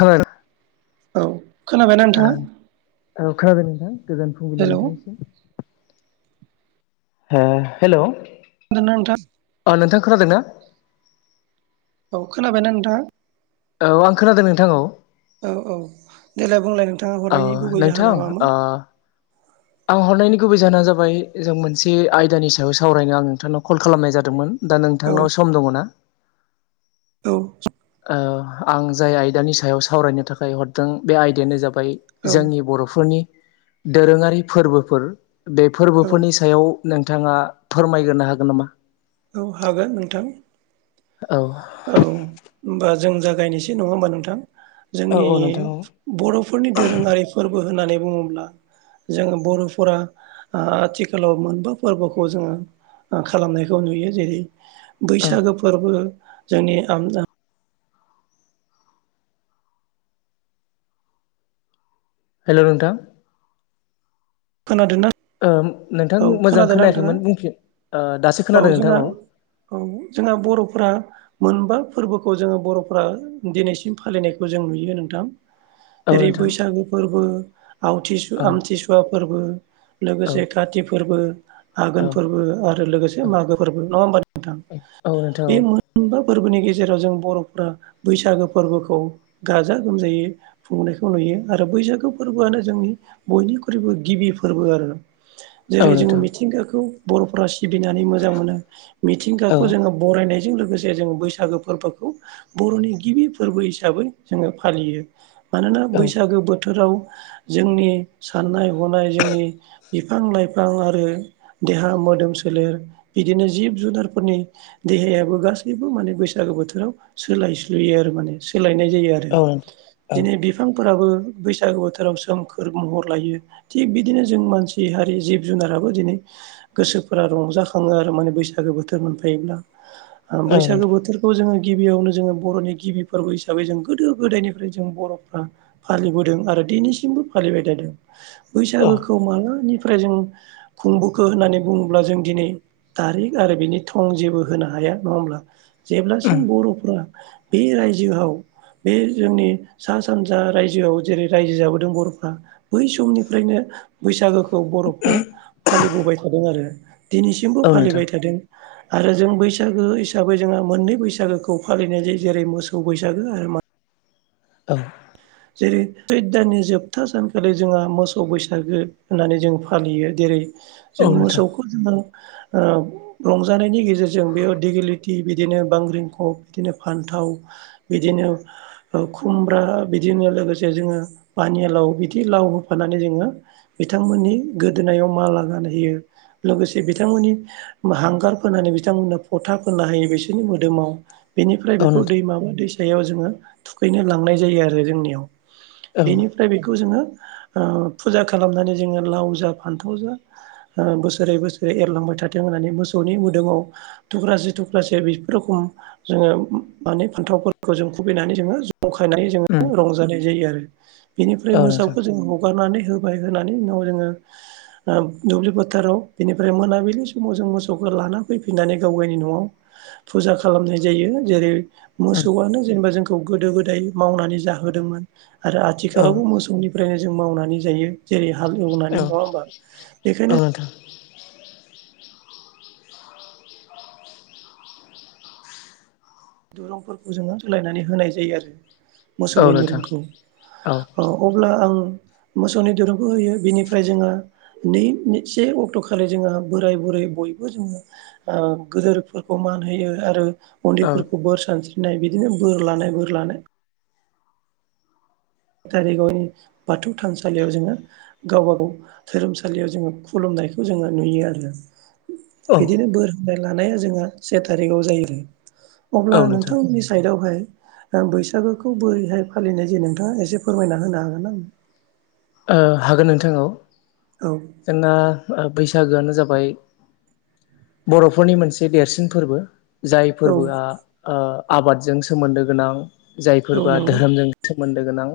खोनादो औ खोनाबायना नोंथाङा ओं औ खोनादों नोंथां गोजोन फुंबिलि हेल' नोंथांनिसिम हो हेलौ [unintelligible] नोंथां खोनादोंना? औ खोनाबायना नोंथां? औ आं खोनादों नोंथां औ औ औ देलाय बुंलाय नोंथाङा औ हरनायनि गुबै नोंथां जाहोना ओ मामोन? आं हरनायनि गुबै जाहोना जाबाय जों मोनसे आयदानि सायाव सावरायनो आं नोंथांनाव कल खालामनाय जादोंमोन दा औ नोंथांनाव सम दङ' ना? औ ओ आं जाय आयदानि सायाव सावरायनो थाखाय हरदों बे आयदायानो जाबा बाय औ जोंनि बर'फोरनि दोरोङारि फोरबोफोर बे औ फोरबोफोरनि सायाव नोंथाङा फोरमायगोरनो हागोन नामा? औ हागोन नोंथां औ औ होमबा जों जागायनिसै नङा होमबा नोंथां औ जोंनि औ नोंथां औ बर'फोरनि दोरोङारि फोरबो होननानै बुङोब्ला जोङो बर'फोरा आथिखालाव मोनबा फोरबोखौ जोङो खालामनायखौ नुयो जेरै औ बैसागो फोरबो जोंनि हेल' नोंथां खोनादोंना नोंथां औ मोजां खोनादोंना नोंथाङा खोनायाखैमोन बुंफिन दासो औ खोनादों नोंथा जोंहा औ औ जोंना बर'फोरा मोनबा फोरबोखौ जोङो बर'फोरा दिनैसिम फालिनायखौ जों नुयो नोंथां औ जेरै नोंथां बैसागो फोरबो आवथिसु औ आमथिसुवा फोरबो औ लोगोसे काति फोरबो औ आघोन फोरबो आरो लोगोसे औ मागो फोरबो नङा होमबा नोंथां औ नोंथां बे मोनबा फोरबोनि गेजेराव जों बर'फोरा बैसागो फोरबोखौ गाजा गोमजायै खुंनायखौ नुयो आरो बैसागु फोरबोआनो जोंनि बयनिख्रुइबो गिबि फोरबो आरो औ जेरै जोङो नोंथां मिथिंगाखौ बर'फोरा सिबिनानै मोजां मोनो औ मिथिंगाखौ जोङो बरायनाय जों लोगोसे जों बैसागो फोरबोखौ बर'नि गिबि फोरबो हिसाबै जोङो फालियो मानोना औ बैसागो बोथोराव जोंनि साननाय हनाय जोंनि बिफां लाइफां आरो देहा मोदोम सोलेर बिदिनो जिब जुनारफोरनि देहायाबो गासैबो माने बैसागु बोथोराव सोलाय स्लुयो आरो माने सोलायनाय जायो औ नोंथां औ आरो बिफां फोराबो बैसागु बोथोराव सोमखोर महर लायो थिग बिदिनो जों मानसि जि हारि जिब जुनाराबो दिनै गोसोफोरा रंजाखाङो आरो माने बैसागो बोथोर मोनफायोब्ला औ बैसागो नोंथां बोथोरखौ जोङो गिबियावनो जोङो बर'नि गिबि फोरबो हिसाबै जों गोदो गोदायनिफ्राय जों बर'फ्रा फालिबोदों आरो दिनैसिमबो फालिबाय थादों बैसागोखौ माला बेनिफ्राय जों खुंबोखो होननानै बुङोब्ला जों दिनै थारिख आरो बिनि थं जेबो होनो हाया नङा होमब्ला जेब्लासिम बर'फोरा बे रायजोआव बे जोंनि सा सानजा रायजोआव जेरै रायजो जाबोदों बर'फ्रा बै समनिफ्रायनो बैसागोखौ बर'फ्रा फालिबोबाय थादों आरो दिनैसिमबो फालिबाय थादों आरो जों बैसागो हिसाबै जोंहा मोननै बैसागोखौ फालिनाय जायो जेरै मोसौ बैसागो आरो औ जेरै सैद दाननि जोबथा सानखालि जोंहा मोसौ बैसागो होननानै जों फालियो जेरै औ जों नोंथां औ नोंथां मोसौखौ जोङो रंजानायनि गेजेरजों बेयाव दिगेलिटि बिदिनो बांग्रिंख बिदिनो फान्थाव थाव बिदिनो खुमब्रा बिदिनो लोगोसे जोङो पानिलाव बिदि लाव होफानानै जोङो बिथांमोननि गोदोना याव माला गानहैयो लोगोसे बिथांमोननि हांगार फोनानै बिथांमोनो फथा फोनना होयो बिसोरनि मोदोमाव बेनिफ्राय औ बेखौ नोंथां दैमाबा दैसायाव जोङो थुखैनो लांनाय जायो आरो जोंनियाव औ बेनिफ्राय बेखौ जोङो ओ फुजा खालामनानै जोङो लाव जा फान्थाव जा ओ बोसोरै बोसोरै एरलांबाय था थाथों होन्नानै मोसौनि मोदोमाव थुक्रासे थुक्रासे बिदि रखम जोंङो माने फान्थावफोरखौ जों खुुबैनानै जोङो जंखायनाय उम रंजानाय जायो आरो बेनिफ्राय औ नोंथां मोसौखौ जों हगारनानै होबाय होनानै उनाव जोङो दुब्लि फोथाराव बेनिफ्राय मोनाबिलि समाव जों मोसौखौ लाना फैफिननानै गाव गावनि न'आव फुजा खालामनाय जायो जेरै उम मोसौआनो जेनेबा जोंखौ गोदो गोदाय मावनानै जाहोदोंमोन आरो औ आथिखालावबो मोसौनिफ्रायनो जों मावनानै जायो जेरै हाल औ एवनानै नङा होमबा औ बेखायनो नोंथां दुरंफोरखौ जोङो रोलायनानै होनाय जायो आरो। औ मोसौनि नोंथां दोरुंखौ औ अब्ला आं मोसौनि दिरुंखौ होयो बिनिफ्राय जोङो नै से अक्ट' खालि जोंहा बोराय बुरै बयबो जोङो गोदोरफोरखौ मान होयो आरो औ मन्दिरफोरखौ सानस्रिनाय बिदिनो बोर लानाय बोर लानाय दारिगावनि बाथौ थानसालियाव जोङो गावबाागाव धोरोमसालियाव जोङो खुलुम नायखौ जोङो नुयो आरो। बिदिनो बोर होनाय लानाया जोंहा से थारिखआव जायो आरो अब्ला औ नोंथां नोंथांमोननि साइदवहाय बैसागोखौ बोरैहाय फालिनाय जायो नोंथाङा एसे फोरमायना होनो हागोन ना? हागोन नोंथां औ जोंना बैसागोआनो जाबाय बर'फोरनि मोनसे देरसिन फोरबो जाय औ फोरबोआ आबादजों सोमोन्दो गोनां जाय औ फोरबोआ नंगौ धोरोमजों मोनद गोनां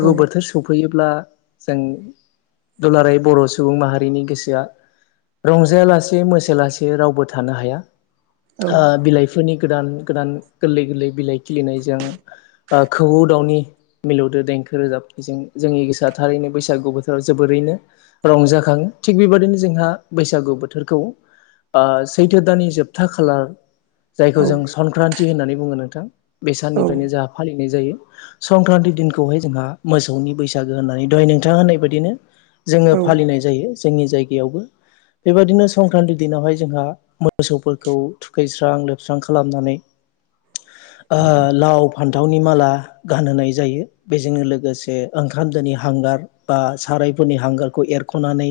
औ बोथोर सौफै सफैयोब्ला जों दुलाराय बर' सुबुं माहारिनि गोसोआ रंजायालासे मोसलासे रावबो थानो हाया औ बिलाइफोरनि गोदान गोदान गोरलै गोरलै बिलाइ खिलिनायजों खौवौ दाउनि मिलौदो दें खो रोजाबथिजों जोंनि गोसोआ थारैनो बैसागु बोथोराव जोबोरैनो रंजाखाङो थिग बेबायदिनो जोंहा बैसागु बोथोरखौ सैथो दाननि जोबथा खालार जायखौ औ जों संक्रान्ति होननानै बुङो नोंथां बे औ साननिफ्रायनो जोंहा फालिनाय जायो। संक्रान्ति दिनखौहाय जोंहा मोसौनि बैसागो होननानै दहाय नोंथाङा होननाय बायदिनो जोङो औ फालिनाय जायो जोंनि जायगायावबो। बेबायदिनो संक्रान्ति दिनावहाय जोंहा मोसौफोरखौ थुखैस्रां लोबस्रां खालामनानै [inaudible] लाव फान्थावनि माला गानहोनाय जायो बेजोंनो लोगोसे ओंखामजोंनि हांगार बा सारायफोरनि हांगारखौ एरख'नानै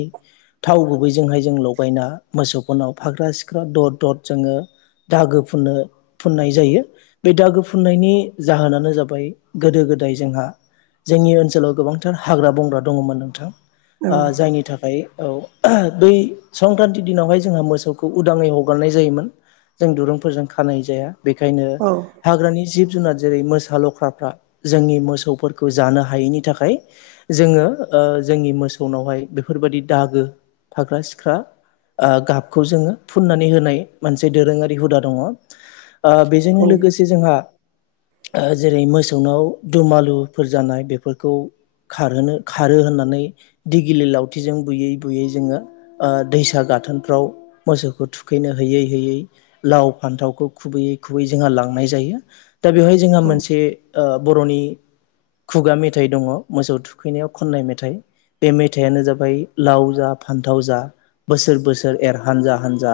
थाव गुबैजोंहाय जों लगायना मोसौफोरनाव फाग्रा सिख्रा दर दर जोङो दागो फुननो फुननाय जायो बे दागो फुननायनि जाहोनानो जाबाय गोदो गोदाय जोंहा जोंनि ओनसोलाव गोबांथार हाग्रा बंग्रा दङमोन नोंथां जायनि थाखाय औ बै संक्रान्ति दिनावहाय जोंहा मोसौखौ उदाङै हगारनाय जायोमोन। जों दुरुंफोरजों खानाय जाया बेखायनो औ हाग्रानि जिब जिब जुनाद जेरै मोसा लख्राफ्रा जोंनि मोसौफोरखौ जानो हायैनि थाखाय जोङो जोंनि मोसौनावहाय बेफोरबाददि दागो फाग्रा सिख्रा गाबखौ जोङो फुननानै होनाय मोनसे दोरोङारि हुदा दङ। बेजोंनो लोगोसे जोंहा जेरै मोसौनाव दुमालुफोर जानाय बेफोरखौ खारहोनो खारो होननानै दिगिलि लावथिजों बुयै बुयै जोङो दैसा गा थोनफ्राव मोसौखौ थुखैनो होयै होयै लाव फान्थावखौ खुबैयै खुबै जोंहा लांनाय नाय जायो दा बेवहाय जोंहा ओ औ मोनसे बर'नि खुगा मे थाय दङ मोसौ थुखैनायाव खननाय मेथाइ बे मेथायानो जाबाय लाव जा फान्थाव जा बोसोर बोसोर एर हानजा हानजा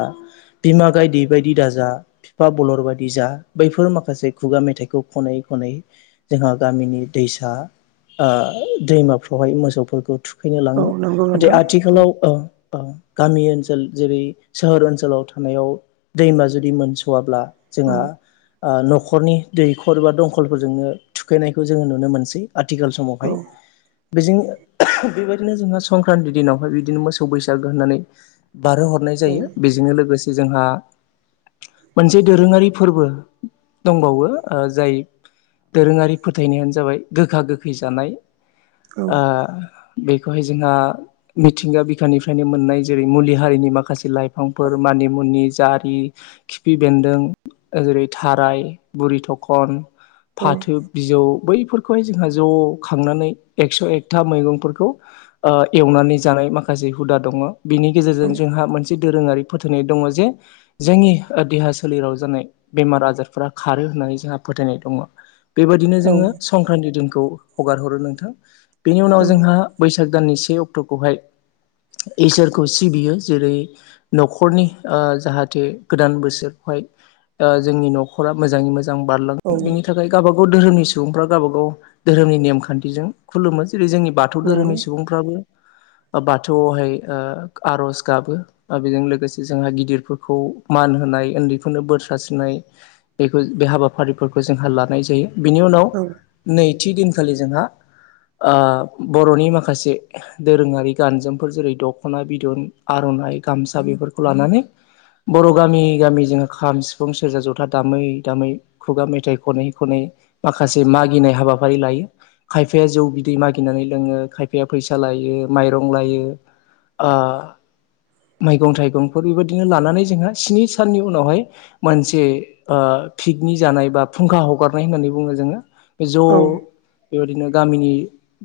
बिमा गायदै बायदि दाजा बिफा बलर बायदि जा दा बैफोर माखासे खुगा मेथाइखौ खनै खनै जोंहा गामिनि दैसा ओ दैमाफ्रावहाय मोसौफोरखौ थु खैनो औ लाङो नंगौ नाथाय नोंथां औ आथिखालाव ओ ओं गामि ओनसोल जेरै सोहोर ओनसोलाव थानायाव दैमा जुदि मोनस'वाब्ला औ जोंहा आ न'खरनि दैख'र बा दंखलफोरजोंनो थुखैनायखौ जोङो नुनो मोनसै थिखाल औ समावहाय बेजों बेबायदिनो जोंहा संक्रान्ति दिनावहाय बिदिनो मोसौ बैसागो होननानै बारहो हरनाय औ जायो बेजोंनो लोगोसे जोंहा मोनसे दोरोङारि फोरबो दंबावो ओ जाय दोरोङारि फोथायनायानो जाबाय गोखा गोखै जानाय औ ओ बेखौहाय जोंहा मिथिंगा बिखानिफ्रायनो मोननाय जेरै मुलि हारिनि माखासे लाइफ फांफोर मानि मुनि जारि खिफि बेन्दों ओेरै थाराय बुरि थखन औ फाथो बिजौ बै खौहाय जोंहा ज' खांनानै एकस' एकथा मैगंफोरखौ ओ एवनानै जानाय माखासे हुदा दङ बिनि औ गेजेरजों जोंहा मोनसे दोरोङारि फोथायनाय दङ जे जोंनि देहा सोलेराव जानाय बेमार आजारफोरा खारो नानै जोंहा फोथायनाय दङ बेबायदिनो जोङो संक्रान्ति दिनखौ हगार हरो नोंथां बेनि उनाव जोंहा बैस साग दाननि से अक्ट'खौहाय इसोरखौ सिबियो जेरै न'खरनि ओ जाहाथे गोदान बोसोरखौहाय ओ जोंनि नख'रा मोजाङै मोज जां बारलाङो बेनि थाखाय गावबाागाव धोरोमनि सुबुंफ्रा गावबाागाव धोरोमनि नेमखान्थिजों खुलुमो जेरै जोंनि बाथौ नंगौ धोरोमनि सुबुंफ्राबो [inaudible] बाथौआवहाय ओ आर'ज गाबो ओ बेजों लोगोसे जोंहा गिदिरफोरखौ मान हो नाय उन्दैफोरनो बोर सस्रिनाय बेखौ बे हाबाफारिफोरखौ जोंहा लानाय जायो बिनि उनाव नैथि दिनखालि जोंहा ओ बर'नि माखासे दोरोङारि गानजोमफोर जेरै दख'ना बिदन आर' नाय गामसा बेफोरखौ लानानै बर' गामि गामि जोङो खाम सिफुं सेरजा जथा दामै दामै खुगा मेथाइ खनै खनै माखासे मागिनाय हाबाफारि लायो खायफाया जौ बिदै मागिनानै लोङो खायफाया फैसा लायो माइरं लायो आ मैगं थाइगंफोर बेबायदिनो लानानै जोंहा स्नि साननि उनावहाय मोनसे ओ पिकनिक जानाय बा फुंखा हगारनाय होननानै बुङो जोङो बे ज' औ बेबायदिनो गामिनि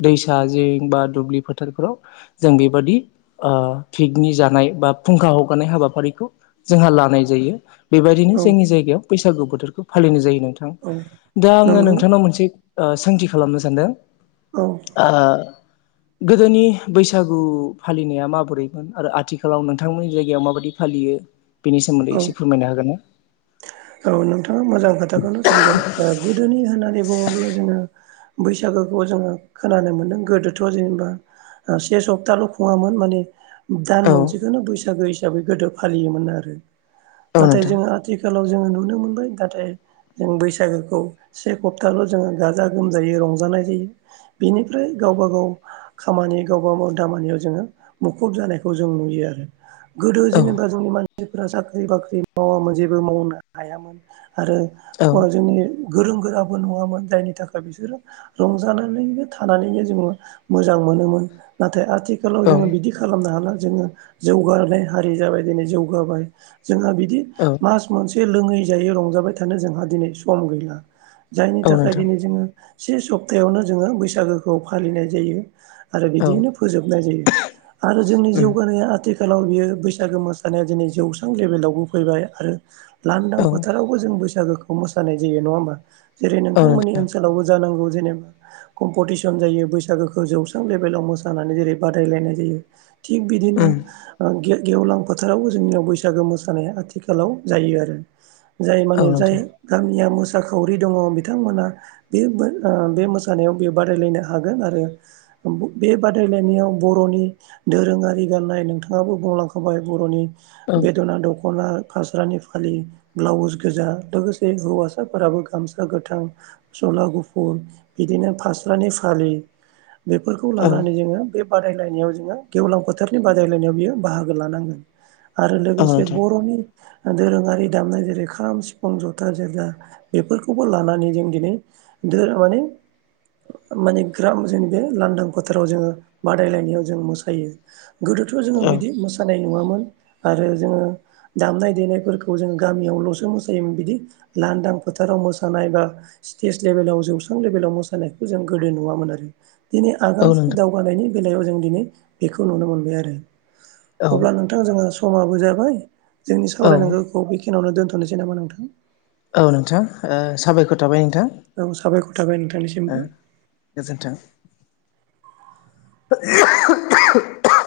दैसा जिं बा दुब्लि फोथारफोराव जों बेबादि ओ पिकनिक जानाय बा फुंखा हगारनाय हाबाफारिखौ जोंहा लानाय जायो बेबायदिनो औ जोंनि जायगायाव बैसागु बोथोरखौ फालिनाय जायो नोंथां औ दा आङो नंगौ नोंथांनाव मोनसे ओ सोंथि खालामनो सानदों औ ओ गोदोनि बैसागु फालिनाया माबोरैमोन आरो आथिखालाव नोंथांमोननि जायगायाव माबादि फालि यो बेनि सोमोन्दै औ एसे फोरमायनो हागोन ना औ नोंथाङा मोजां खोथाखौनो सोंदों गोदोनि होननानै बुङोब्ला जोङो बैसागोखौ जोङो खोनानो मोनदों गोदोथ' जेनेबा से सप्ताल' खुङामोन माने दान औ मोनसेखौनो बैसागो हिसाबै गोदो फालियोमोन आरो औ नाथाय नोंथां जोङो आथिखाल लाव जोङो नुनो मोनबाय दाथाय जों बैसागोखौ से खप्ताल' जोङो गाजा गोमजायै रंजानाय जायो बेनिफ्राय गावबा गाव खामानि गावबा माव दामानियाव जोङो मुखुब जानायखौ जों नुयो आरो गोदो औ जेनेबा जोंनि मानसिफोरा साख्रि बाख्रि मावामोन जेबो मावनो हायामोन आरो औ वो जोंनि गोरों गोराबो नङामोन जायनि थाखाय बिसोरो रंजानानैनो थानानैनो जोङो मोजां मोनोमोन नाथाय आ आथिखालाव औ जोङो बिदि खालामनो हाला जोङो जौगानाय हारि जाबाय दिनै जौगाबाय जोंहा बिदि औ मास मोनसे लोङै जायै रंजाबाय थानो जोंहा दिनै सम गैला जायनि औ थाखाय नोंथां दिनै जोङो से सप्तायावनो जोङो बैसागोखौ फालिनाय जायो आरो औ बिदियैनो फोजोबनाय जायो आरो जोंनि उम जौगानाया आथिखाल खालाव बेयो बैसागो मोसानाया दिनै जौस्रां लेभेलावबो फैबाय आरो लांदां औ फोथारावबो जों बैसागोखौ मोसानाय जायो नङा होमबा जेरै औ नोंथांमोननि नोंथां ओनसोलावबो जानांगौ जेनेबा कम्पिटिसन जायो बैसागोखौ जौस्रां लेभेलाव मोसानानै जेरै बादायलायनाय जायो थिग बिदिनो उम ओ गेवलां फोथारावबो जोंनियाव बैसागो मोसानाया आथि खालाव जायो आरो जाय औ माने जाय नोंथां गामिया मोसा साखावरि दङ बिथांमोना बे बे मोसानायाव बे बादायलायनो हागोन आरो बे बादायलायनायाव बर'नि दोरोङारि गाननाय नोंथाङाबो बुंलांखाबाय बर'नि औ बेदना दख'ना फास्रानि फालि ब्लाउस गोजा लोगोसे हौवासाफोराबो गामसा गोथां गस्ला गुफुर बिदिनो फास्रानि फालि बेफोरखौ औ लानानै जोङो बे बादायनायाव जोङो गेवलां फोथारनि बादायलायनायाव बियो बाहागो लानांगोन आरो औ लोगोसे नोंथां बर'नि दोरोङारि दामनाय जेरै खाम, सिफुं, ज'था, जेरजा बेफोरखौबो लानानै जों दिनै दोरो माने माने ग्र [unintelligible] जोंनि [unintelligible] बे लांदां फोथाराव जोङो बादायलायनायाव जों मोसायो गोदोथ' जोङो औ बिदि मोसानाय नुयामोन आरो जोङो दामनाय देनायफोरखौ जों गामियावल'सो मोसायोमोन बिदि लांदां फोथाराव मोसानाय बा स्टेज लेभेलाव जौस्रां लेभेलाव मोसानायखौ जों गोदो नुवामोन आरो दिनै औ आगानसे नोंथां दावगानायनि बेलायाव जों दिनै बेखौ नुनो मोनबाय आरो औ अब्ला नोंथां जोंहा समाबो जाबाय जोंनि औ सावरायनांगौखौ बेखिनियावनो दोन दोनथ'नोसै नामा नोंथां? औ नोंथां ओ साबायखर थाबाय नों औ साबायखर थाबाय नोंथांनिसिमबो ज [unintelligible]